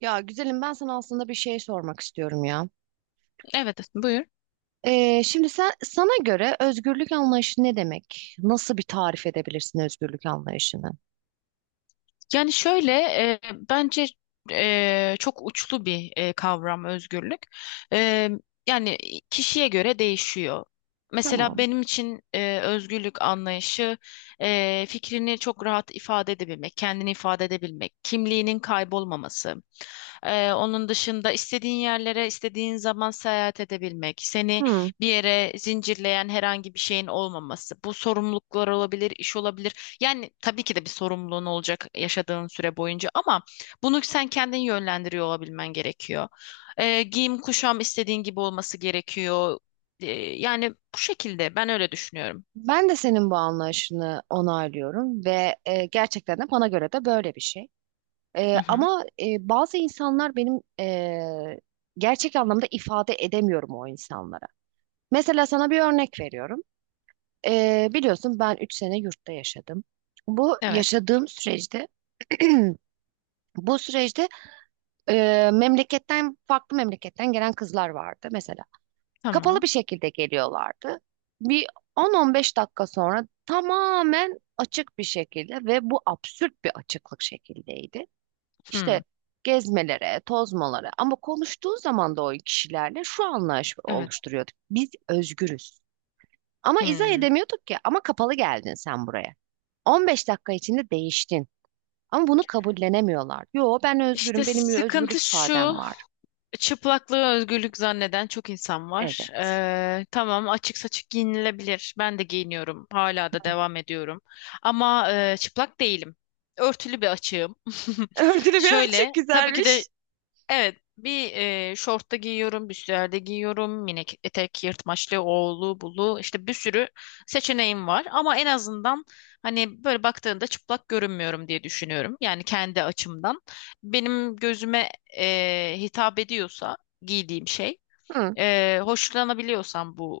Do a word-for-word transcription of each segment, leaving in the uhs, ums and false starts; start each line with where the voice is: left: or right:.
right: Ya güzelim ben sana aslında bir şey sormak istiyorum ya.
left: Evet, buyur.
right: Ee, şimdi sen sana göre özgürlük anlayışı ne demek? Nasıl bir tarif edebilirsin özgürlük anlayışını?
left: Yani şöyle e, bence e, çok uçlu bir e, kavram özgürlük. E, yani kişiye göre değişiyor. Mesela
right: Tamam.
left: benim için e, özgürlük anlayışı e, fikrini çok rahat ifade edebilmek, kendini ifade edebilmek, kimliğinin kaybolmaması. E, onun dışında istediğin yerlere, istediğin zaman seyahat edebilmek, seni
right: Hmm.
left: bir yere zincirleyen herhangi bir şeyin olmaması. Bu sorumluluklar olabilir, iş olabilir. Yani tabii ki de bir sorumluluğun olacak yaşadığın süre boyunca ama bunu sen kendin yönlendiriyor olabilmen gerekiyor. Ee, giyim kuşam istediğin gibi olması gerekiyor. Ee, yani bu şekilde ben öyle düşünüyorum.
right: Ben de senin bu anlayışını onaylıyorum ve e, gerçekten de bana göre de böyle bir şey. E,
left: Hı hı.
right: ama e, bazı insanlar benim e, gerçek anlamda ifade edemiyorum o insanlara. Mesela sana bir örnek veriyorum. E, biliyorsun ben üç sene yurtta yaşadım. Bu
left: Evet.
right: yaşadığım süreçte bu süreçte e, memleketten farklı memleketten gelen kızlar vardı mesela. Kapalı
left: Tamam.
right: bir şekilde geliyorlardı. Bir on on beş dakika sonra tamamen açık bir şekilde ve bu absürt bir açıklık şekildeydi. İşte
left: Hı.
right: gezmelere, tozmalara ama konuştuğu zaman da o kişilerle şu anlayış
left: Evet.
right: oluşturuyorduk. Biz özgürüz. Ama izah
left: Hı.
right: edemiyorduk ki ama kapalı geldin sen buraya. on beş dakika içinde değiştin. Ama bunu kabullenemiyorlar. Yo ben
left: İşte
right: özgürüm, benim
left: sıkıntı
right: özgürlük ifadem
left: şu.
right: var.
left: Çıplaklığı özgürlük zanneden çok insan var.
right: Evet.
left: Ee, tamam açık saçık giyinilebilir. Ben de giyiniyorum. Hala da devam ediyorum. Ama e, çıplak değilim. Örtülü bir açığım.
right: Öldürmeyen çok
left: Şöyle tabii ki de
right: güzelmiş.
left: evet, bir e, şortta giyiyorum, bir süerde giyiyorum, minik etek, yırtmaçlı, oğlu, bulu, işte bir sürü seçeneğim var. Ama en azından hani böyle baktığında çıplak görünmüyorum diye düşünüyorum. Yani kendi açımdan. Benim gözüme e, hitap ediyorsa giydiğim şey,
right: Hı,
left: e, hoşlanabiliyorsam bu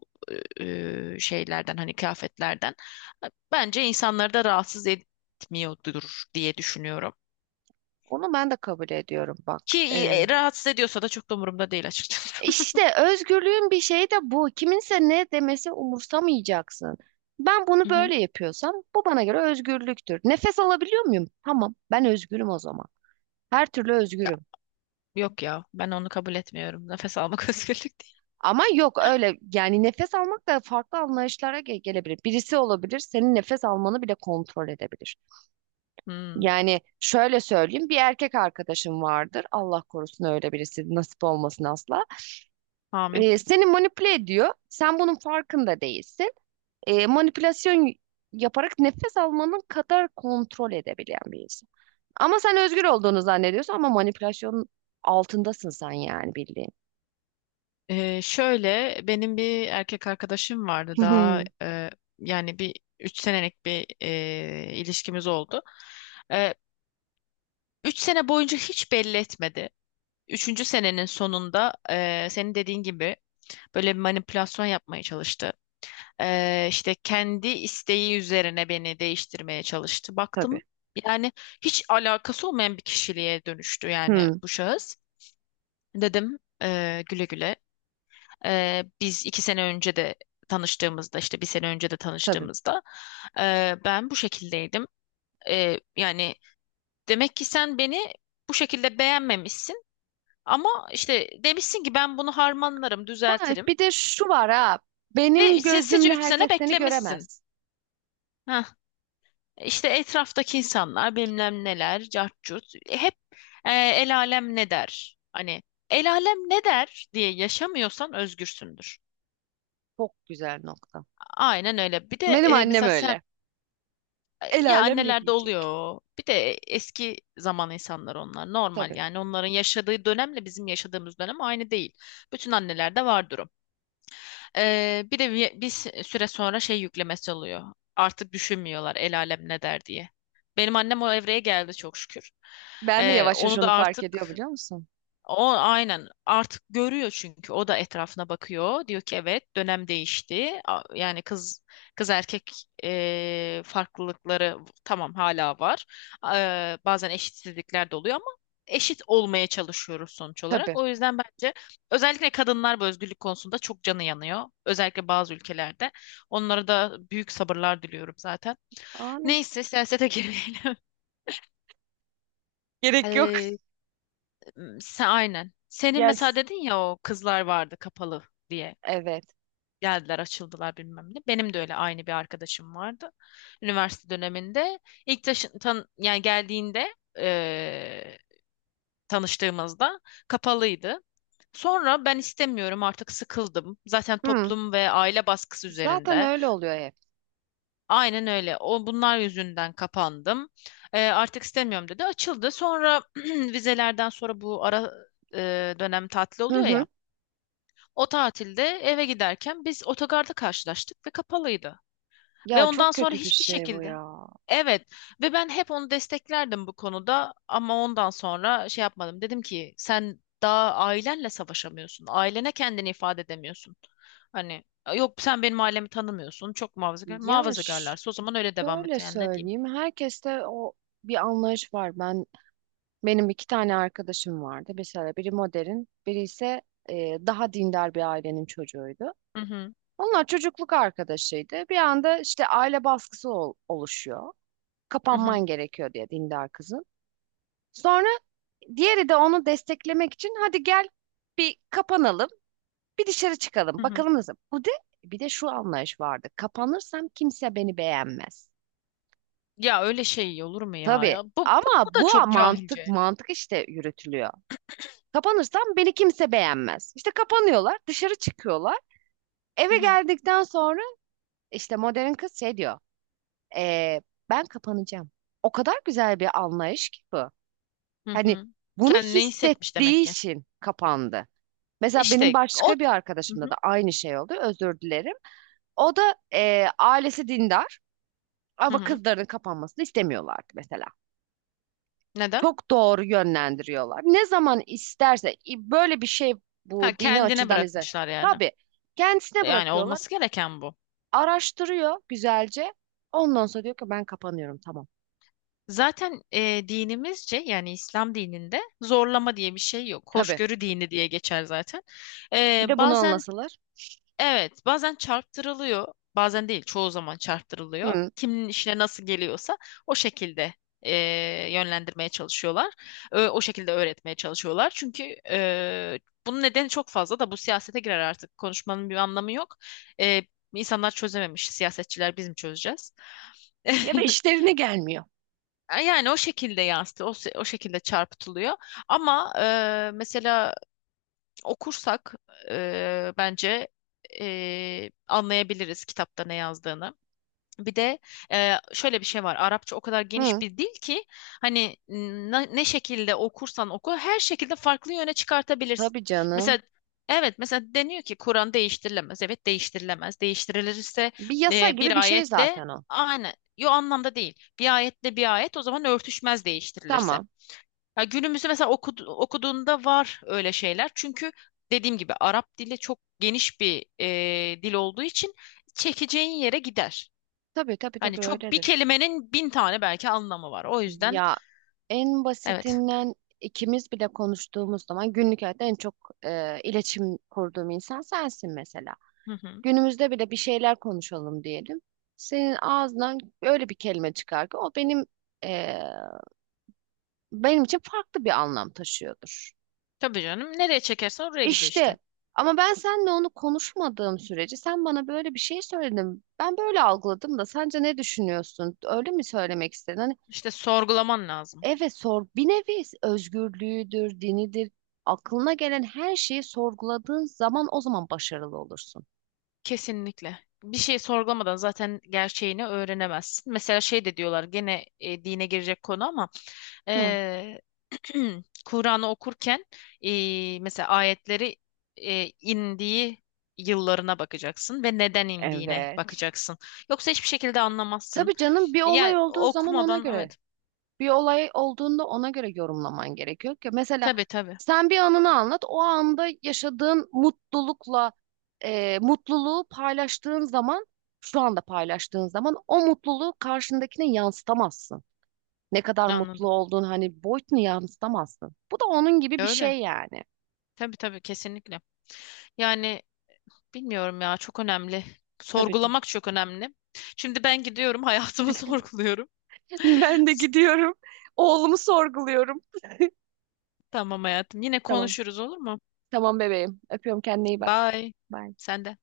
left: e, şeylerden hani kıyafetlerden, bence insanları da rahatsız etmiyordur diye düşünüyorum.
right: onu ben de kabul ediyorum bak.
left: Ki
right: Ee,
left: e, rahatsız ediyorsa da çok da umurumda değil açıkçası.
right: işte özgürlüğün bir şeyi de bu. Kiminse ne demesi umursamayacaksın. Ben
left: Hı
right: bunu
left: hı.
right: böyle yapıyorsam bu bana göre özgürlüktür. Nefes alabiliyor muyum? Tamam, ben özgürüm o zaman. Her türlü
left: Ya,
right: özgürüm.
left: yok ya ben onu kabul etmiyorum. Nefes almak özgürlük değil.
right: Ama yok öyle yani nefes almak da farklı anlayışlara ge- gelebilir. Birisi olabilir, senin nefes almanı bile kontrol edebilir.
left: Hmm,
right: Yani şöyle söyleyeyim bir erkek arkadaşım vardır. Allah korusun öyle birisi nasip olmasın asla.
left: amin.
right: Ee, seni manipüle ediyor. Sen bunun farkında değilsin. Ee, manipülasyon yaparak nefes almanın kadar kontrol edebilen bir insan. Ama sen özgür olduğunu zannediyorsun ama manipülasyonun altındasın sen yani bildiğin.
left: Ee, şöyle benim bir erkek arkadaşım vardı daha
right: Hmm,
left: e, yani bir üç senelik bir e, ilişkimiz oldu. E, Üç sene boyunca hiç belli etmedi. Üçüncü senenin sonunda e, senin dediğin gibi böyle bir manipülasyon yapmaya çalıştı. Ee, işte kendi isteği üzerine beni değiştirmeye çalıştı.
right: tabii.
left: Baktım yani hiç alakası olmayan bir kişiliğe dönüştü yani
right: Hmm,
left: bu şahıs. Dedim, "Ee, güle güle. Ee, biz iki sene önce de tanıştığımızda işte bir sene önce de
right: tabii.
left: tanıştığımızda ee, ben bu şekildeydim. Ee, yani demek ki sen beni bu şekilde beğenmemişsin ama işte demişsin ki ben bunu harmanlarım,
right: Ha,
left: düzeltirim
right: bir de şu var ha.
left: ve
right: Benim
left: sinsice
right: gözümle
left: üç sene
right: herkes seni
left: beklemişsin."
right: göremez.
left: Heh. İşte etraftaki insanlar bilmem neler, cart curt hep e, el alem ne der? Hani el alem ne der diye yaşamıyorsan özgürsündür.
right: Çok güzel nokta.
left: Aynen öyle. Bir de
right: Benim
left: e,
right: annem
left: mesela sen
right: öyle.
left: e,
right: El
left: ya
right: alem ne
left: annelerde
right: diyecek?
left: oluyor. Bir de eski zaman insanlar onlar normal
right: Tabii.
left: yani onların yaşadığı dönemle bizim yaşadığımız dönem aynı değil. Bütün annelerde vardır o. Ee, bir de bir, bir süre sonra şey yüklemesi oluyor. Artık düşünmüyorlar el alem ne der diye. Benim annem o evreye geldi çok şükür.
right: Ben de
left: Ee,
right: yavaş yavaş
left: onu da
right: onu fark ediyor
left: artık
right: biliyor musun?
left: o aynen artık görüyor çünkü o da etrafına bakıyor. Diyor ki evet dönem değişti. A- Yani kız kız erkek e, farklılıkları tamam hala var. E, bazen eşitsizlikler de oluyor ama eşit olmaya çalışıyoruz sonuç
right: Tabii.
left: olarak. O yüzden bence özellikle kadınlar bu özgürlük konusunda çok canı yanıyor. Özellikle bazı ülkelerde. Onlara da büyük sabırlar diliyorum zaten.
right: Amin.
left: Neyse siyasete girmeyelim.
right: Gerek yok.
left: Hmm, sen aynen. Senin mesela
right: Yes.
left: dedin ya o kızlar vardı kapalı diye.
right: Evet.
left: Geldiler, açıldılar bilmem ne. Benim de öyle aynı bir arkadaşım vardı. Üniversite döneminde ilk taşı- tan yani geldiğinde eee, tanıştığımızda kapalıydı. Sonra ben istemiyorum artık sıkıldım. Zaten
right: Hı.
left: toplum ve aile baskısı
right: Zaten
left: üzerinde.
right: öyle oluyor hep.
left: Aynen öyle. O bunlar yüzünden kapandım. Eee, artık istemiyorum dedi. Açıldı. Sonra vizelerden sonra bu ara eee, dönem tatil
right: Hı
left: oluyor
right: hı.
left: ya. O tatilde eve giderken biz otogarda karşılaştık ve kapalıydı. Ve
right: Ya
left: ondan
right: çok
left: sonra
right: kötü bir
left: hiçbir
right: şey bu
left: şekilde.
right: ya.
left: Evet ve ben hep onu desteklerdim bu konuda ama ondan sonra şey yapmadım. Dedim ki sen daha ailenle savaşamıyorsun. Ailene kendini ifade edemiyorsun. Hani yok sen benim ailemi tanımıyorsun. Çok muhafazakar.
right: Ya ş-
left: Muhafazakarlarsa o zaman öyle devam et.
right: Şöyle
left: Yani ne diyeyim?
right: söyleyeyim. Herkeste o bir anlayış var. Ben benim iki tane arkadaşım vardı. Mesela biri modern, biri ise e, daha dindar bir ailenin çocuğuydu.
left: Hı hı,
right: Onlar çocukluk arkadaşıydı. Bir anda işte aile baskısı ol- oluşuyor.
left: hı hı,
right: Kapanman gerekiyor diye dindar kızın. Sonra diğeri de onu desteklemek için hadi gel bir kapanalım, bir dışarı
left: hı
right: çıkalım.
left: hı.
right: Bakalım nasıl. Bu de bir de şu anlayış vardı. Kapanırsam kimse beni beğenmez.
left: Ya öyle şey olur mu ya?
right: Tabii
left: Ya bu, bu,
right: ama
left: bu da
right: bu
left: çok
right: mantık
left: cahilce.
right: mantık işte yürütülüyor. Kapanırsam beni kimse beğenmez. İşte kapanıyorlar, dışarı çıkıyorlar.
left: Hı
right: Eve
left: hı,
right: geldikten sonra işte modern kız şey diyor. "Ee, Ben kapanacağım. O kadar güzel bir anlayış ki bu.
left: hı
right: Hani
left: hı.
right: bunu
left: Kendini hissetmiş
right: hissettiği
left: demek ki.
right: için kapandı. Mesela benim
left: İşte o
right: başka bir
left: hı
right: arkadaşımda
left: hı.
right: da aynı şey oldu. Özür dilerim. O da e, ailesi dindar
left: Hı
right: ama
left: hı.
right: kızlarının kapanmasını istemiyorlardı mesela.
left: Neden?
right: Çok doğru yönlendiriyorlar. Ne zaman isterse i- böyle bir şey
left: Ha,
right: bu dini
left: kendine
right: açıdan izle.
left: bırakmışlar yani.
right: Tabii kendisine
left: Yani
right: bırakıyorlar.
left: olması gereken bu.
right: Araştırıyor güzelce. Ondan sonra diyor ki ben kapanıyorum tamam.
left: Zaten e, dinimizce yani İslam dininde zorlama diye bir şey yok.
right: Tabii.
left: Hoşgörü dini diye geçer zaten. E,
right: Bir de bunu
left: bazen
right: anlasalar.
left: evet, bazen çarptırılıyor, bazen değil, çoğu zaman çarptırılıyor.
right: Hı.
left: Kimin işine nasıl geliyorsa o şekilde eee, yönlendirmeye çalışıyorlar. Ö- o şekilde öğretmeye çalışıyorlar. Çünkü eee, bunun nedeni çok fazla da bu siyasete girer artık. Konuşmanın bir anlamı yok. Eee insanlar çözememiş, siyasetçiler biz mi çözeceğiz?
right: Ya da işlerine gelmiyor.
left: Yani o şekilde yansıtı, o, se- o şekilde çarpıtılıyor. Ama eee, mesela okursak e, bence e, anlayabiliriz kitapta ne yazdığını. Bir de e, şöyle bir şey var. Arapça o kadar geniş
right: Hı.
left: bir dil ki hani n- ne şekilde okursan oku her şekilde farklı yöne çıkartabilirsin.
right: Tabii
left: Mesela
right: canım.
left: evet mesela deniyor ki Kur'an değiştirilemez. Evet değiştirilemez. Değiştirilirse
right: Bir yasa
left: e,
right: gibi
left: bir
right: bir şey
left: ayetle
right: zaten o.
left: aynı. Yo anlamda değil. Bir ayetle bir ayet o zaman örtüşmez değiştirilirse.
right: Tamam.
left: Ya günümüzde mesela okud- okuduğunda var öyle şeyler. Çünkü dediğim gibi Arap dili çok geniş bir e, dil olduğu için çekeceğin yere gider.
right: Tabii tabii
left: Hani
right: tabii
left: çok bir
right: öyledir.
left: kelimenin bin tane belki anlamı var. O yüzden
right: Ya en
left: evet.
right: basitinden ikimiz bile konuştuğumuz zaman günlük hayatta en çok e, iletişim kurduğum insan sensin mesela.
left: Hı hı.
right: Günümüzde bile bir şeyler konuşalım diyelim. Senin ağzından öyle bir kelime çıkar ki o benim e, benim için farklı bir anlam taşıyordur.
left: Tabii canım. Nereye çekersen oraya gidiyor işte.
right: İşte ama ben seninle onu konuşmadığım sürece sen bana böyle bir şey söyledin. Ben böyle algıladım da sence ne düşünüyorsun? Öyle mi söylemek istedin?
left: İşte sorgulaman lazım.
right: Evet sor bir nevi özgürlüğüdür, dinidir. Aklına gelen her şeyi sorguladığın zaman o zaman başarılı olursun.
left: Kesinlikle. Bir şey sorgulamadan zaten gerçeğini öğrenemezsin. Mesela şey de diyorlar gene e, dine girecek konu ama
right: Hı.
left: eee, Kur'an'ı okurken eee, mesela ayetleri eee, indiği yıllarına bakacaksın ve neden indiğine
right: Evet.
left: bakacaksın. Yoksa hiçbir şekilde anlamazsın.
right: Tabii canım bir olay
left: Yani
right: olduğu zaman ona
left: okumadan
right: göre,
left: evet.
right: bir olay olduğunda ona göre yorumlaman gerekiyor ki mesela
left: Tabii tabii.
right: sen bir anını anlat, o anda yaşadığın mutlulukla e, mutluluğu paylaştığın zaman, şu anda paylaştığın zaman o mutluluğu karşındakine yansıtamazsın. Ne kadar mutlu
left: Anladım.
right: olduğun hani boyutunu yansıtamazsın. Bu da onun gibi bir
left: Öyle.
right: şey yani.
left: Tabii tabii kesinlikle. Yani bilmiyorum ya çok önemli.
right: Tabii ki.
left: Sorgulamak çok önemli. Şimdi ben gidiyorum hayatımı sorguluyorum.
right: Ben de gidiyorum. Oğlumu sorguluyorum.
left: Tamam hayatım. Yine
right: Tamam.
left: konuşuruz olur mu?
right: Tamam bebeğim. Öpüyorum kendine iyi bak.
left: Bye.
right: Bye.
left: Sen de.